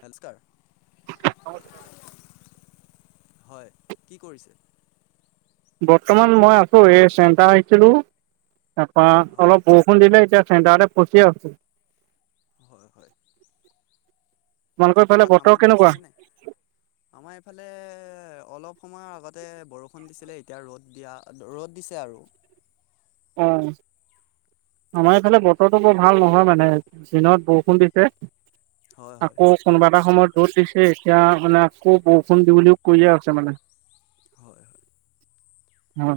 হলস্কাৰ [unintelligible] অ হয়। কি কৰিছে? বৰ্তমান মই আছো এই চেণ্টাৰ আহিছিলো, তাৰপৰা হয় অলপ বৰষুণ দিলে এতিয়া চেন্টাৰতে ফচি আছো। হয় হয় বাকী তোমালোকৰ ফালে কিবা বতৰ কামত কেনেকুৱা গৈছিলে নে? আমাৰ এইফালে অলপ সময়ৰ আগতে বৰষুণ দিছিলে এতিয়া ৰ'দ দিয়া ৰ'দ দিছে আৰু অহ। আমাৰ এইফালে বতৰটো বৰ ভাল নহয় মানে, দিনত বৰষুণ দিছে হয় হয় আকৌ কোনোবা এটা সময়ত ৰ'দ দিছে, এতিয়া মানে আকৌ বৰষুণ দি বুলি কৈ আছে মানে। হয় অ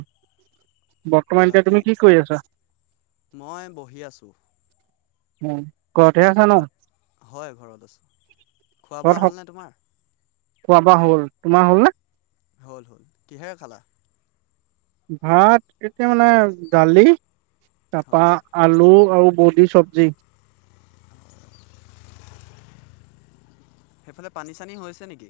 হয় বৰ্তমান যে বাকী তুমি কি কৰি আছা মই বহি আছোঁ। উম। ঘৰতে আছা ন? ভা- হয় ঘৰত আছোঁ। খোৱা ঘৰত বোৱা স হ'লনে তোমাৰ খোৱা বোৱা হ'ল। তোমাৰ হ'ল নে? হ'ল। কিহেৰে খালা? ভাত, এতিয়া মানে দালি তাৰপা হয় আলু আৰু বদি চব্জি সেইফালে পানী চানী হৈছে নেকি?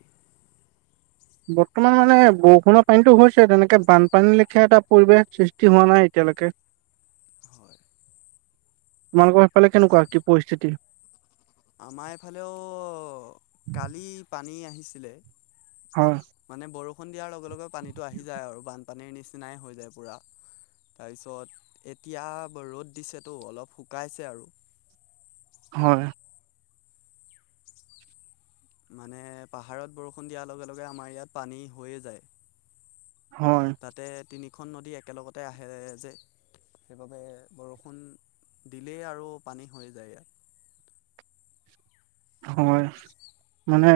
বৰ্তমান মানে বৰষুণৰ পানীতটো হৈছে, তেনেকে বানপানী লৈকে এটা পৰিৱেশ সৃষ্টি হোৱা নাই এতিয়া এতিয়ালৈকে উ [inaudible] তোমালোকৰ সেইফালে কেনেকুৱা কি পৰিস্থিতি? আমাৰ এইফালেও কালি পানী আহিছিলে। হয়, মানে বৰষুণ দিয়াৰ লগে লগে পানীতো আহি যায় আৰু বান পানীৰ নিচিনাই হৈ যায় পুৰা। তাৰপিছত এতিয়া ৰ'দ দিছেতো অলপ শুকাইছে আৰু। হয়। মানে পাহাৰত বৰষুণ দিয়াৰ লগে লগে আমাৰ ইয়াত পানী হৈয়ে হয়, যায়। তাতে তিনিখন নদী একেলগতে আহে যে। সেইবাবে বৰষুণ দিলেই আৰু পানী হৈ যায় ইয়াত। [inaudible] হয়। মানে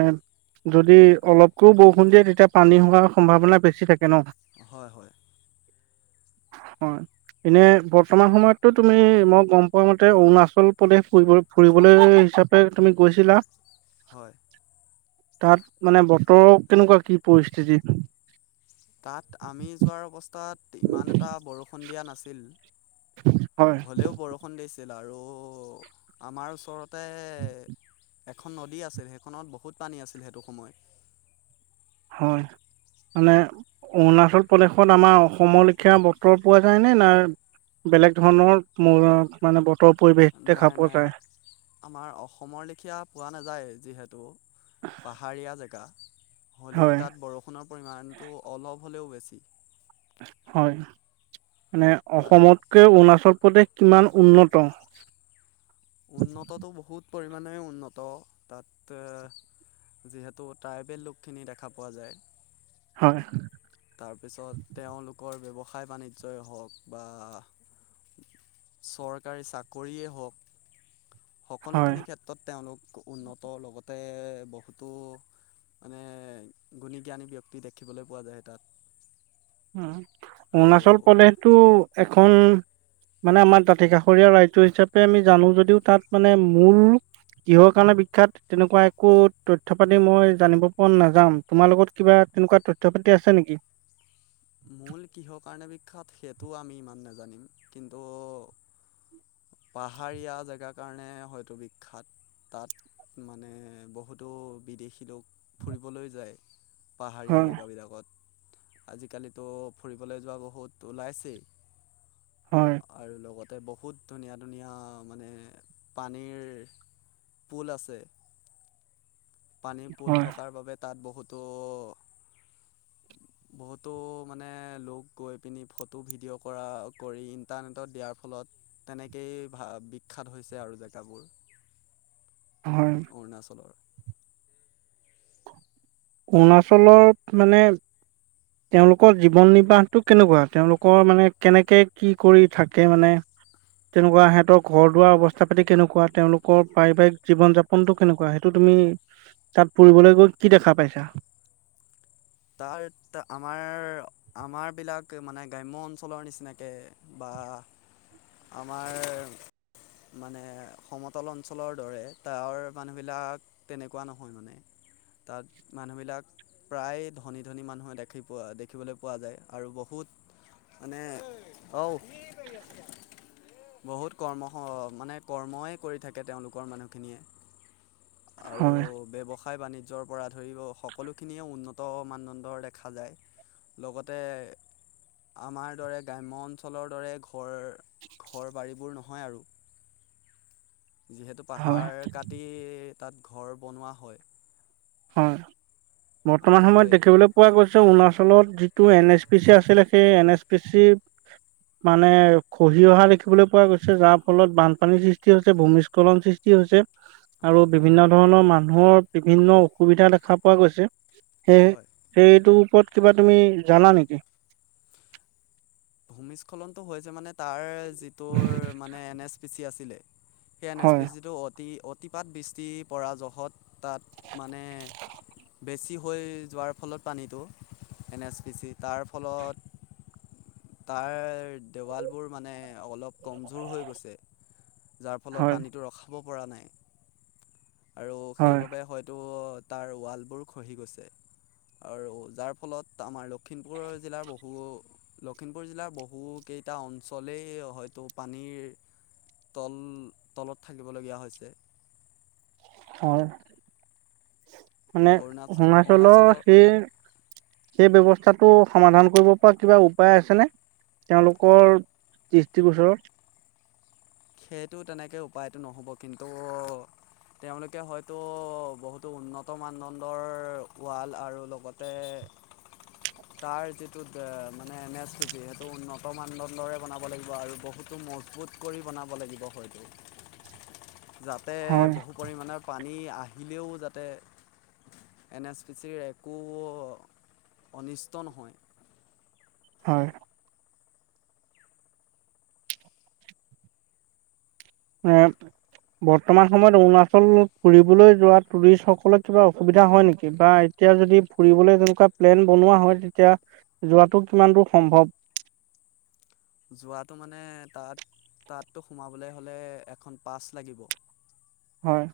যদি অলপকৈও বৰষুণ দিয়ে তেতিয়া পানী হোৱাৰ সম্ভাৱনা বেছি থাকে ন। হয় হয়। হয়। এনে বৰ্তমান সময়তো তুমি মই গম পোৱা মতে অৰুণাচল প্ৰদেশ ফুৰিব ফুৰিবলৈ হিচাপে তুমি গৈছিলা। হয়। তাত মানে বতৰৰ কেনেকুৱা কি পৰিস্থিতি তাত আমি যোৱাৰ অৱস্থাত ইমান এটা বৰষুণ দিয়া নাছিল। হয়, হলেও বৰষুণ দিছিল, আৰু আমাৰ ওচৰতে উম [inaudible] এখন নদী আছে সেইখনত বহুত পানী আছিল সেইটো সময়। হয়। মানে অৰুণাচল প্ৰদেশত আমাৰ অসমৰ লৈকে বতৰ পোৱা যায়নে নাই বেলেগ ধৰণৰ মানে বত নাই নাই আমাৰ অসমৰ লেখীয়া পোৱা নাযায়, যিহেতু পাহাৰীয়া জেগা। হ'লেও হয় তাত বৰষুণৰ পৰিমাণটো অলপ হ'লেও বেছি। হয় মানে অসমতকে অৰুণাচল উপদেশ কিমান উন্নত। উন্নতটো বহুত পৰিমাণে উন্নত। তাত এ যিহেতু ট্ৰাইবেল লোকখিনি দেখা পোৱা যায়। হয় তাৰপিছত তেওঁলোকৰ ব্যৱ সায় বাণিজ্যই হওক বা চৰকাৰী চাকৰিয়েই হওক হয় সকলোখিনি ক্ষেত্ৰত তেওঁলোক উন্নত। লগতে বহুতো মানে গুণী জ্ঞানী ব্যক্তি দেখিবলৈ পোৱা যায় তাত। উম, আৰু অৰুণাচল প্ৰদেশটো এখন মানে আমাৰ দাঁতি কাষৰীয়া ৰাজ্য হিচাপে আমি জানো যদিও তাত মানে মূল কিহৰ কাৰণে বিখ্যাত তেনেকুৱা একো তথ্য পাতি মই জানিব পৰা নাযাম, তোমাৰ লগত কিবা তেনেকুৱা তথ্য পাতি আছে নেকি? মূল কিহৰ কাৰণে বিখ্যাত সেইটো আমি ইমান নাজানিম কিন্তু পাহাৰীয়া জেগা কাৰণে হয়তো বিখ্যাত। তাত মানে বহুতো বিদেশী লোক ফুৰিবলৈ যায়, পাহাৰীয়া হয় জেগাবিলাকত। আজিকালি ত' ফুৰিবলৈ যোৱা বহুত ওলাইছেই, হয় আৰু লগত তাতে বহুত ধুনীয়া ধুনীয়া মানে পানীৰ পুল আছে। পানীৰ পুল হয় থকাৰ বাবে তাত বহুত তো বহুতো মানে লোক গৈ পিনি ফটো ভিডিঅ' কৰা কৰি ইণ্টাৰনেটত দিয়াৰ ফলত তেনেকেই এই ভা বিখ্যাত হৈছে আৰু জেগাবোৰ হয় অৰুণাচলৰ। অৰুণাচলত মানে তেওঁলোকৰ জীৱন নিৰ্বাহটো কেনেকুৱা তেওঁলোকৰ মানে কেনেকে কি কৰি থাকে মানে তেনেকুৱা সিহঁতৰ ঘৰ দুৱাৰ অৱস্থা পাতি কেনেকুৱা তেওঁলোকৰ পাৰিবাৰিক জীৱন যাপনটো কেনেকুৱা সেইটো তুমি তাত ফুৰিবলৈ গৈ কি দেখা পাইছা? তাৰ আমাৰ আমাৰ বিলাক মানে গ্ৰাম্য অঞ্চলৰ নিচিনাকে বা আহ, আমাৰ মানে সমতল অঞ্চলৰ দৰে তাৰ মানুহবিলাক তেনেকুৱা নহয় মানে। তাত মানুহবিলাক প্ৰায় ধনী ধনী মানুহে দেখি পোৱা দেখিবলৈ পোৱা যায় আৰু বহুত মানে অও বহুত কৰ্ম মানে কৰ্মই কৰি থাকে তেওঁলোকৰ মানুহখিনিয়ে। আৰু হয় ব্যৱসায় বাণিজ্যৰ পৰা ধৰি সকলোখিনিয়ে উন্নত মানদণ্ডৰ দেখা যায় লগতে আমাৰ দৰে গ্ৰাম্য অঞ্চলৰ দৰে ঘৰ ঘৰ বাৰীবোৰ নহয় আৰু যিহেতু হয় পাহাৰ কাটি তাত ঘৰ বনোৱা হয়। হয়। বৰ্তমান আৰু সময়ত সেই দেখিবলৈ পোৱা গৈছে অৰুণাচলত যিটো এন এছ পি চি আছিলে সেই এন এছ পি চি মানে খহি অহা দেখিবলৈ পোৱা গৈছে যাৰ ফলত বানপানীৰ সৃষ্টি হৈছে ভূমিস্খলন সৃষ্টি হৈছে আৰু হয় হয় বিভিন্ন ধৰণৰ মানুহৰ বিভিন্ন অসুবিধা দেখা পোৱা গৈছে। সেয় হয় সেইটোৰ ওপৰত কিবা তুমি জানা নেকি? ভূমিস্খলনতটো হৈছে মানে তাৰ যিটোৰ মানে এন এছ পি চি আছিলে সেই এন এছ হয়, পি চিটো অতি অতিপাত বৃষ্টি পৰা জহত তাত মানে বেছি হৈ যোৱাৰ ফলত পানীটো এন এছ পি চি তাৰ ফলত তাৰ দেৱাল বোৰ মানে অলপ কমজোৰ হৈ গৈছে যাৰ ফলত হয়, পানীটো ৰখাব পৰা নাই, আৰু হয়, সেইবাবে হয়োটো তাৰ ৱালবোৰ খহি গৈছে। আৰু যাৰ ফলত আমাৰ লখিমপুৰ জিলাৰ বহু ল লখিমপুৰ জিলাৰ বহু কেইটা অঞ্চলেই হয়তো পানীৰ তল তলত থাকিবলগীয়া হৈছে। হয়। মানে অৰুণা আৰুনাচলৰ অৰুণাচলৰ সেই সেই ব্যৱস্থাত টো সমাধান কৰিব পৰা কিবা উপায় আছেনে? তেওঁলোকৰ দৃষ্টি ওচৰত সেইটো তেনেকে উপায়তটো নহ'ব কিন্তু তেওঁলোকে হয়তো বহুতো উন্নত মানদণ্ডৰ ৱাল আৰু লগতে। [unintelligible] তাৰ যিটো মানে এনে সিতি সেইটো উন্নত মানদণ্ডৰে বনাব লাগিব আৰু বহুত। মজবুত কৰি বনাব লাগিব হৈতো যাতে হয়, বহু পৰিমাণৰ পানী পানী আহিলেও যাতে এন এছ পি চিৰ একো অনিষ্ট নহয়। হয়। উম বৰ্তমান সময়ত অৰুণাচল ফুৰিবলৈ যোৱা টুৰিষ্ট সকলত কিবা অসুবিধা হয় নেকি বা এতিয়া যদি ফুৰিবলৈ তেনেকুৱা প্লেন বনোৱা হয় তেতিয়া যোৱাটো কিমান দূৰ সম্ভৱ? যোৱাটো মানে তাত তাততো সোমাবলৈ হলে এখন পাচ লাগিব। হয়।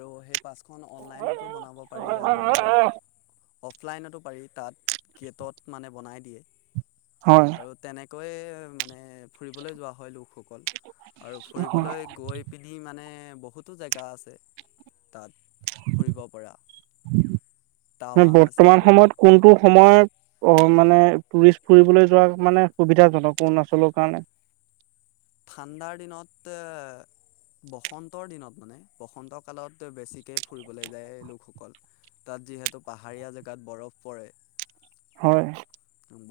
আৰু সেই পাচখন অনলাইনতো বনাব পাৰি আৰু অফলাইনতো পাৰি তাত গেটত মানে বনাই দিয়ে। হয়, আৰু তেনে কৈ মানে ফুৰিবলৈ যোৱা হয় লোকসকল। আৰু হয়। ফুৰিবলৈ গৈ পিনি মানে বহুতো জেগা আছে তাত। ফুৰিব পৰা টাৱাং আছে বৰ্তমান সময়ত কোনটো সময়। অ মানে টুৰিষ্ট ফুৰিবলৈ যোৱা মানে সুবিধাজনক অৰুণাচলৰ কাৰণে। ঠাণ্ডা দিনত। বসন্তৰ দিনত মানে বসন্ত কালত বেছিকে ফুৰিবলৈ যায় লোকসকল। তাত যিহেতু পাহাৰীয়া জেগাত বৰফ পৰে। হয়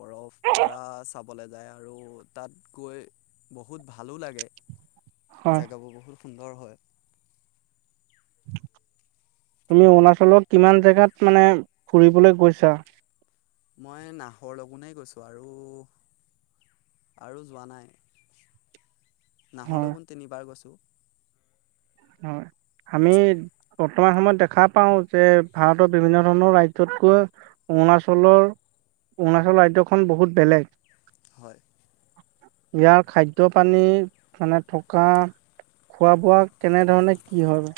বৰফ পৰা চাব ফুৰিবলে যায় আৰু তাত গৈ বহুত ভালো লাগে হয় জেগাবোৰ বহুত সুন্দৰ হয়। তুমি অৰুণাচলৰ কিমান জেগাত মানে ফুৰিবলৈ গৈছা? মই নাহৰ লগোনেই গৈছোঁ আৰু আৰু যোৱা নাই, হয় নাহৰলগুন তিনিবাৰ গৈছো। হয়। আমি বৰ্তমান সময়ত দেখা পাওঁ যে ভাৰতৰ বিভিন্ন ধৰণৰ ৰাজ্যতকৈ অৰুণাচলৰ, অৰুণাচল ৰাজ্যখন বহুত বেলেগ। হয়। ইয়াৰ খাদ্য - পানী মানে থকা খোৱা - বোৱা কেনে ধৰণে কি হয় বা?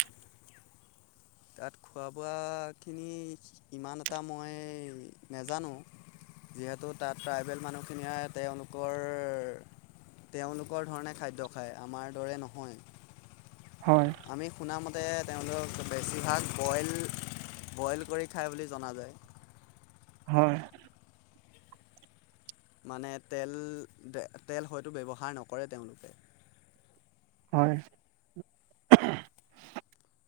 তাত খোৱা - বোৱাখিনি ইমান এটা মই নেজানো যিহেতু তাত ট্ৰাইবেল মানুহখিনিয়ে তেওঁলোকৰ তেওঁলোকৰ ধৰণে খাদ্য খায়, আমাৰ দৰে নহয়। হয় আমি শুনা মতে তেওঁলোকক বেছিভাগ বইল, বইল কৰি খায় বুলি জনা যায়। হয়। মানে তেল, তে তেল হয়তো ব্যৱহাৰ নকৰে তেওঁলোকে। হয়, উ অহ।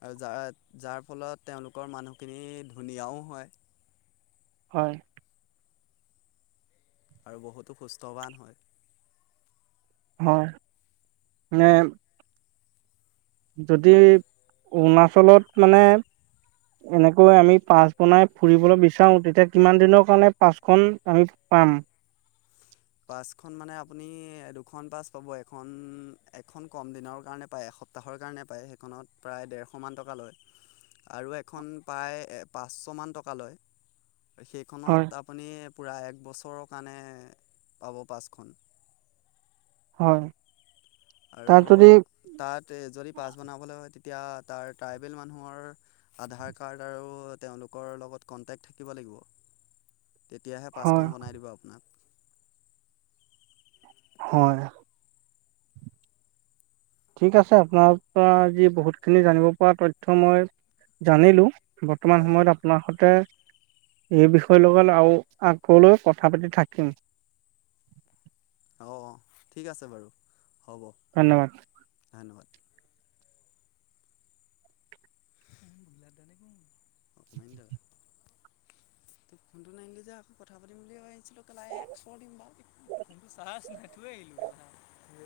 আৰু যাৰ যাৰ ফলত তেওঁলোকৰ মানুহখিনি ধুনীয়াও হয়। হয়। আৰু বহুতো সুস্থৱান হয়। হয় [unintelligible] যদি অৰুণাচলত মানে এনেকৈ আমি পাছ বনাই ফুৰিবলৈ বিচাৰো তেতিয়া কিমান দিনৰ কাৰণে পাচখন আমি পাম? [inaudible] পাচখন মানে আপুনি দুখন পাচ পাব এখন এখন কম দিনৰ কাৰণে পায় এ সপ্তাহৰ কাৰণে পায় সেইখনত প্ৰায় ডেৰশমান টকা লয়। আৰু এখন প্ৰায় পাচশমান টকা লয়। সেইখনত হয়। আপুনি পুৰা এক বছৰৰ কাৰণে পাব পাচখন। হয়। আৰু তাত যদি তাত যদি পাচ বনাবলৈ হয়। তিয়া তাৰ ট্টাইবেল মানুহৰ আধাৰ কাৰ্ড আৰু তেওঁলোকৰ লগত কনটেক্ট থাকিব লাগিব। তেতিয়াহে হয় পাঁচখন বনাই দিব আপোনাক। হয়। ঠিক আছে আপোনাৰ পৰা আজি বহুতখিনি জানিব পৰা তথ্য মই জানিলো। বৰ্তমান হয় সময়ত আপোনাৰ সৈতে এই বিষয়ে লগত আও আগলৈ কথা পাতি থাকিম। অ অ ঠিক আছে বাৰু হ'ব। ধন্যবাদ। নহয়। [unintelligible] ফোনটো নাহিলে যে আকৌ কথা পাতিম বুলি ভাবিছিলো কেলা এক শৰ দিম বাল ফোনটো চাৰ্জ নাই থৈ আহিল [unintelligible]